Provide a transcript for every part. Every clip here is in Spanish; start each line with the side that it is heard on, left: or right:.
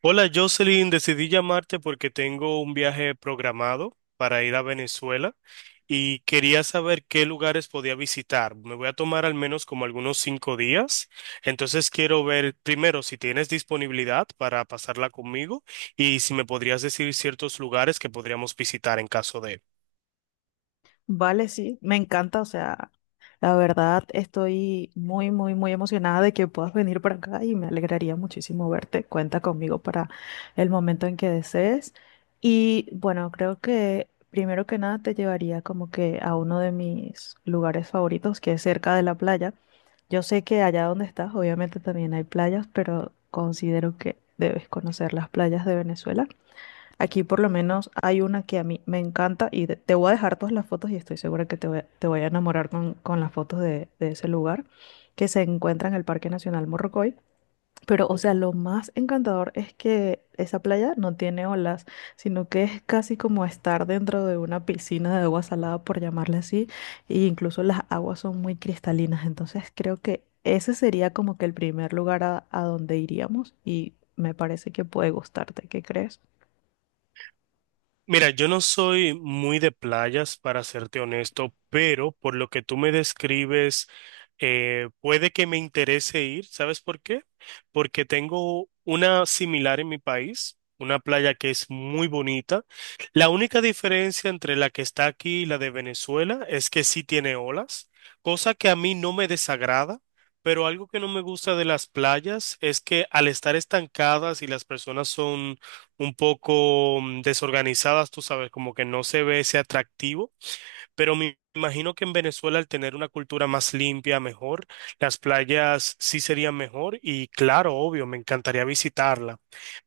right: Hola Jocelyn, decidí llamarte porque tengo un viaje programado para ir a Venezuela y quería saber qué lugares podía visitar. Me voy a tomar al menos como algunos 5 días, entonces quiero ver primero si tienes disponibilidad para pasarla conmigo y si me podrías decir ciertos lugares que podríamos visitar en caso de.
left: Vale, sí, me encanta, o sea, la verdad estoy muy emocionada de que puedas venir para acá y me alegraría muchísimo verte. Cuenta conmigo para el momento en que desees. Y bueno, creo que primero que nada te llevaría como que a uno de mis lugares favoritos, que es cerca de la playa. Yo sé que allá donde estás, obviamente también hay playas, pero considero que debes conocer las playas de Venezuela. Aquí por lo menos hay una que a mí me encanta y te voy a dejar todas las fotos y estoy segura que te voy a enamorar con las fotos de ese lugar que se encuentra en el Parque Nacional Morrocoy. Pero, o sea, lo más encantador es que esa playa no tiene olas, sino que es casi como estar dentro de una piscina de agua salada, por llamarle así, e incluso las aguas son muy cristalinas. Entonces creo que ese sería como que el primer lugar a donde iríamos y me parece que puede gustarte. ¿Qué crees?
right: Mira, yo no soy muy de playas, para serte honesto, pero por lo que tú me describes puede que me interese ir, ¿sabes por qué? Porque tengo una similar en mi país, una playa que es muy bonita. La única diferencia entre la que está aquí y la de Venezuela es que sí tiene olas, cosa que a mí no me desagrada, pero algo que no me gusta de las playas es que al estar estancadas y las personas son un poco desorganizadas, tú sabes, como que no se ve ese atractivo. Pero me imagino que en Venezuela, al tener una cultura más limpia, mejor, las playas sí serían mejor y claro, obvio, me encantaría visitarla.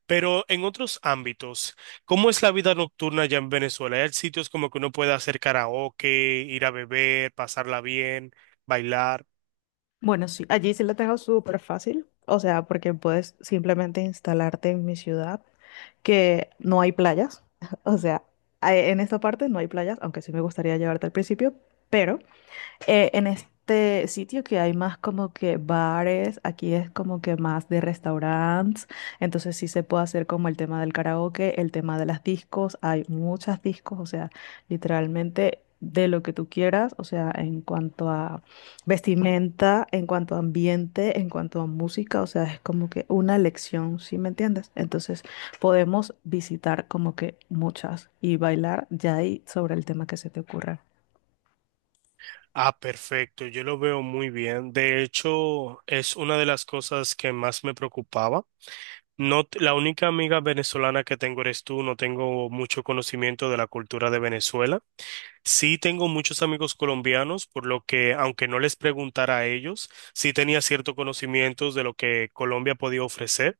right: Pero en otros ámbitos, ¿cómo es la vida nocturna allá en Venezuela? ¿Hay sitios como que uno puede hacer karaoke, ir a beber, pasarla bien, bailar?
left: Bueno, sí, allí sí la tengo súper fácil, o sea, porque puedes simplemente instalarte en mi ciudad, que no hay playas, o sea, en esta parte no hay playas, aunque sí me gustaría llevarte al principio, pero en este sitio que hay más como que bares, aquí es como que más de restaurantes, entonces sí se puede hacer como el tema del karaoke, el tema de las discos, hay muchas discos, o sea, literalmente de lo que tú quieras, o sea, en cuanto a vestimenta, en cuanto a ambiente, en cuanto a música, o sea, es como que una lección, ¿sí me entiendes? Entonces podemos visitar como que muchas y bailar ya ahí sobre el tema que se te ocurra.
right: Ah, perfecto, yo lo veo muy bien. De hecho, es una de las cosas que más me preocupaba. No, la única amiga venezolana que tengo eres tú, no tengo mucho conocimiento de la cultura de Venezuela. Sí tengo muchos amigos colombianos, por lo que, aunque no les preguntara a ellos, sí tenía cierto conocimiento de lo que Colombia podía ofrecer.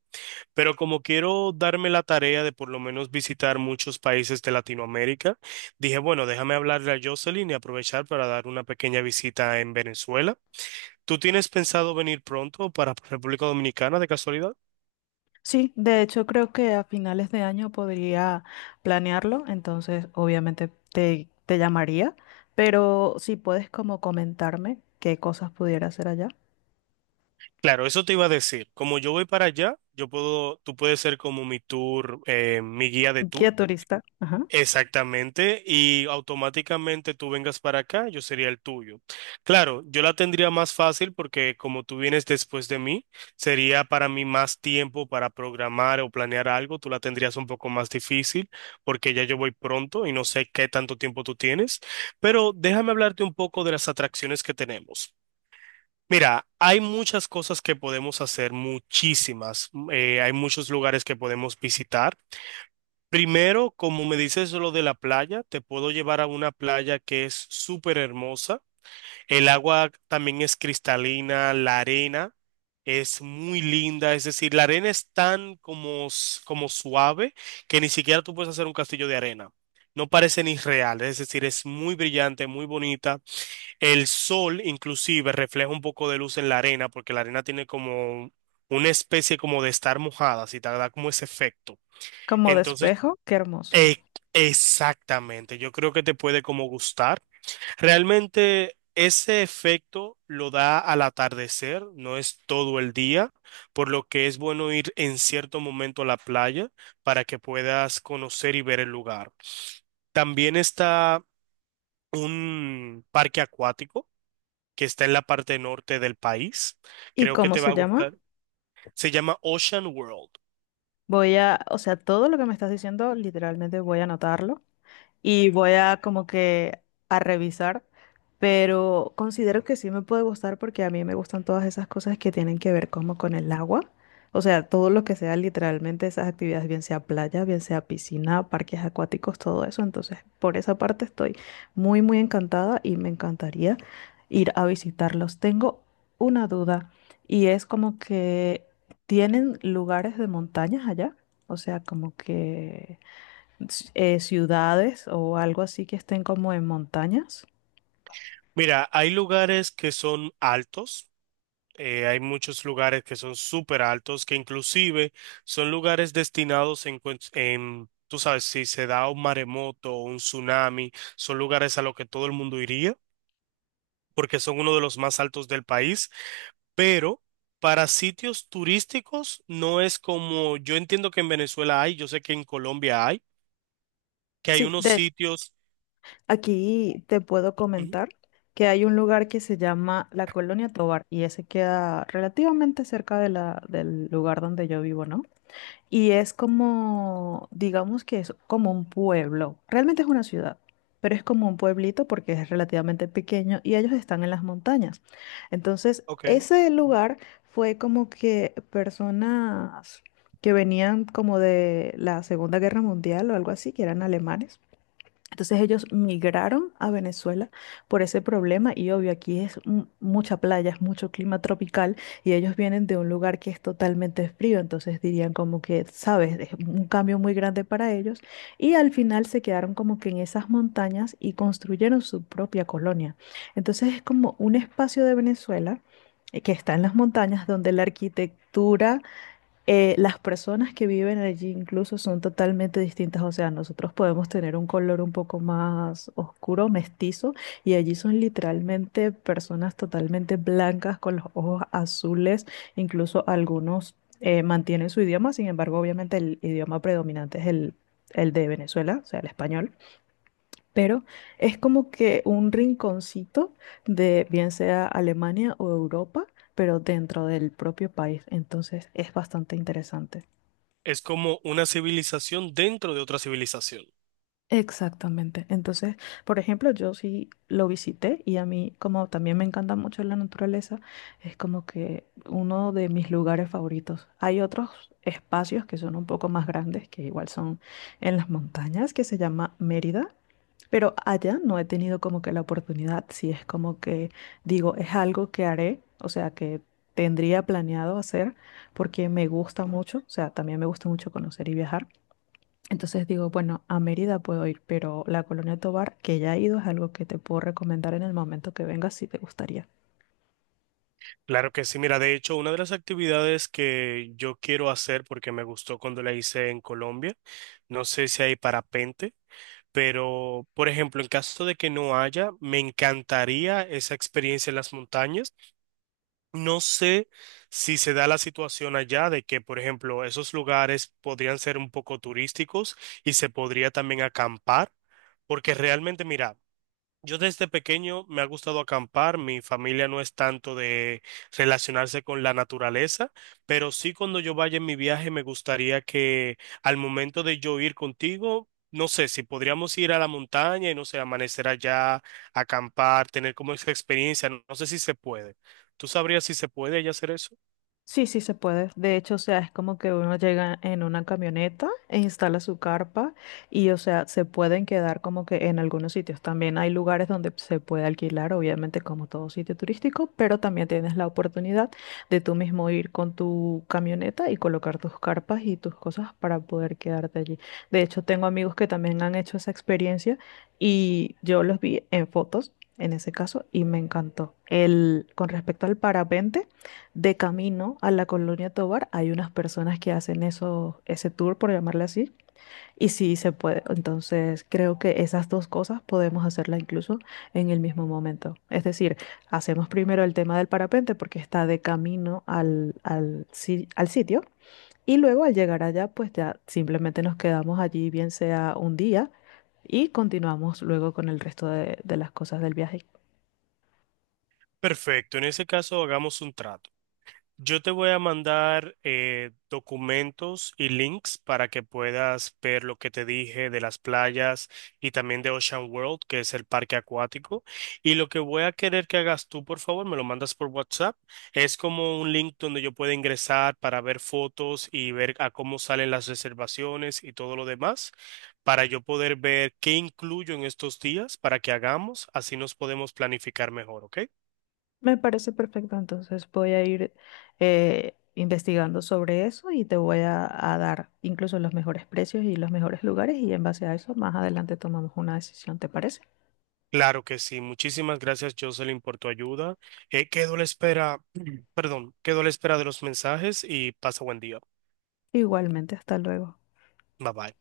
right: Pero como quiero darme la tarea de por lo menos visitar muchos países de Latinoamérica, dije, bueno, déjame hablarle a Jocelyn y aprovechar para dar una pequeña visita en Venezuela. ¿Tú tienes pensado venir pronto para República Dominicana de casualidad?
left: Sí, de hecho creo que a finales de año podría planearlo, entonces obviamente te llamaría, pero si puedes como comentarme qué cosas pudiera hacer allá.
right: Claro, eso te iba a decir. Como yo voy para allá, yo puedo, tú puedes ser como mi tour, mi guía de tour.
left: Guía turista, ajá,
right: Exactamente, y automáticamente tú vengas para acá, yo sería el tuyo. Claro, yo la tendría más fácil porque como tú vienes después de mí, sería para mí más tiempo para programar o planear algo, tú la tendrías un poco más difícil porque ya yo voy pronto y no sé qué tanto tiempo tú tienes, pero déjame hablarte un poco de las atracciones que tenemos. Mira, hay muchas cosas que podemos hacer, muchísimas. Hay muchos lugares que podemos visitar. Primero, como me dices lo de la playa, te puedo llevar a una playa que es súper hermosa. El agua también es cristalina, la arena es muy linda, es decir, la arena es tan como suave que ni siquiera tú puedes hacer un castillo de arena. No parece ni real, es decir, es muy brillante, muy bonita. El sol inclusive refleja un poco de luz en la arena porque la arena tiene como una especie como de estar mojada, si te da como ese efecto.
left: como
right: Entonces
left: despejo, qué hermoso.
right: e- exactamente, yo creo que te puede como gustar. Realmente ese efecto lo da al atardecer, no es todo el día, por lo que es bueno ir en cierto momento a la playa para que puedas conocer y ver el lugar. También está un parque acuático que está en la parte norte del país.
left: ¿Y
right: Creo que
left: cómo
right: te va
left: se
right: a
left: llama?
right: gustar. Se llama Ocean World.
left: Voy a, o sea, todo lo que me estás diciendo, literalmente voy a anotarlo y voy a como que a revisar, pero considero que sí me puede gustar porque a mí me gustan todas esas cosas que tienen que ver como con el agua. O sea, todo lo que sea literalmente esas actividades, bien sea playa, bien sea piscina, parques acuáticos, todo eso. Entonces, por esa parte estoy muy encantada y me encantaría ir a visitarlos. Tengo una duda y es como que tienen lugares de montañas allá. O sea, como que ciudades o algo así que estén como en montañas.
right: Mira, hay lugares que son altos. Hay muchos lugares que son súper altos, que inclusive son lugares destinados en, tú sabes, si se da un maremoto o un tsunami, son lugares a los que todo el mundo iría, porque son uno de los más altos del país, pero para sitios turísticos no es como, yo entiendo que en Venezuela hay, yo sé que en Colombia hay, que hay
left: Sí,
right: unos
left: de hecho,
right: sitios.
left: aquí te puedo
right: Ujú.
left: comentar que hay un lugar que se llama La Colonia Tovar y ese queda relativamente cerca de del lugar donde yo vivo, ¿no? Y es como, digamos que es como un pueblo. Realmente es una ciudad, pero es como un pueblito porque es relativamente pequeño y ellos están en las montañas. Entonces,
right: Ok.
left: ese
right: Ujú.
left: lugar fue como que personas que venían como de la Segunda Guerra Mundial o algo así, que eran alemanes, entonces ellos migraron a Venezuela por ese problema y obvio aquí es mucha playa, es mucho clima tropical y ellos vienen de un lugar que es totalmente frío, entonces dirían como que, sabes, es un cambio muy grande para ellos y al final se quedaron como que en esas montañas y construyeron su propia colonia. Entonces es como un espacio de Venezuela, que está en las montañas donde la arquitectura, las personas que viven allí incluso son totalmente distintas. O sea, nosotros podemos tener un color un poco más oscuro, mestizo, y allí son literalmente personas totalmente blancas con los ojos azules. Incluso algunos mantienen su idioma, sin embargo, obviamente el idioma predominante es el de Venezuela, o sea, el español. Pero es como que un rinconcito de bien sea Alemania o Europa, pero dentro del propio país, entonces es bastante interesante.
right: Es como una civilización dentro de otra civilización.
left: Exactamente. Entonces, por ejemplo, yo sí lo visité y a mí, como también me encanta mucho la naturaleza, es como que uno de mis lugares favoritos. Hay otros espacios que son un poco más grandes, que igual son en las montañas, que se llama Mérida, pero allá no he tenido como que la oportunidad, si es como que digo, es algo que haré, o sea, que tendría planeado hacer porque me gusta mucho, o sea, también me gusta mucho conocer y viajar, entonces digo, bueno, a Mérida puedo ir, pero la Colonia Tovar, que ya he ido, es algo que te puedo recomendar en el momento que vengas si te gustaría.
right: Claro que sí, mira, de hecho, una de las actividades que yo quiero hacer porque me gustó cuando la hice en Colombia, no sé si hay parapente, pero por ejemplo, en caso de que no haya, me encantaría esa experiencia en las montañas. No sé si se da la situación allá de que, por ejemplo, esos lugares podrían ser un poco turísticos y se podría también acampar, porque realmente, mira, yo desde pequeño me ha gustado acampar, mi familia no es tanto de relacionarse con la naturaleza, pero sí cuando yo vaya en mi viaje me gustaría que al momento de yo ir contigo, no sé, si podríamos ir a la montaña y no sé, amanecer allá, acampar, tener como esa experiencia, no sé si se puede. ¿Tú sabrías si se puede ya hacer eso?
left: Sí, sí se puede. De hecho, o sea, es como que uno llega en una camioneta e instala su carpa y, o sea, se pueden quedar como que en algunos sitios. También hay lugares donde se puede alquilar, obviamente, como todo sitio turístico, pero también tienes la oportunidad de tú mismo ir con tu camioneta y colocar tus carpas y tus cosas para poder quedarte allí. De hecho, tengo amigos que también han hecho esa experiencia y yo los vi en fotos. En ese caso, y me encantó. El, con respecto al parapente, de camino a la Colonia Tovar hay unas personas que hacen eso, ese tour, por llamarle así, y sí se puede. Entonces, creo que esas dos cosas podemos hacerlas incluso en el mismo momento. Es decir, hacemos primero el tema del parapente porque está de camino al, al, si- al sitio y luego al llegar allá, pues ya simplemente nos quedamos allí, bien sea un día, y continuamos luego con el resto de las cosas del viaje.
right: Perfecto, en ese caso hagamos un trato. Yo te voy a mandar documentos y links para que puedas ver lo que te dije de las playas y también de Ocean World, que es el parque acuático. Y lo que voy a querer que hagas tú, por favor, me lo mandas por WhatsApp. Es como un link donde yo pueda ingresar para ver fotos y ver a cómo salen las reservaciones y todo lo demás, para yo poder ver qué incluyo en estos días para que hagamos, así nos podemos planificar mejor, ¿ok?
left: Me parece perfecto, entonces voy a ir investigando sobre eso y te voy a dar incluso los mejores precios y los mejores lugares y en base a eso más adelante tomamos una decisión, ¿te parece?
right: Claro que sí. Muchísimas gracias, Jocelyn, por tu ayuda. Quedo a la espera, perdón, quedo a la espera de los mensajes y pasa buen día.
left: Igualmente, hasta luego.
right: Bye bye.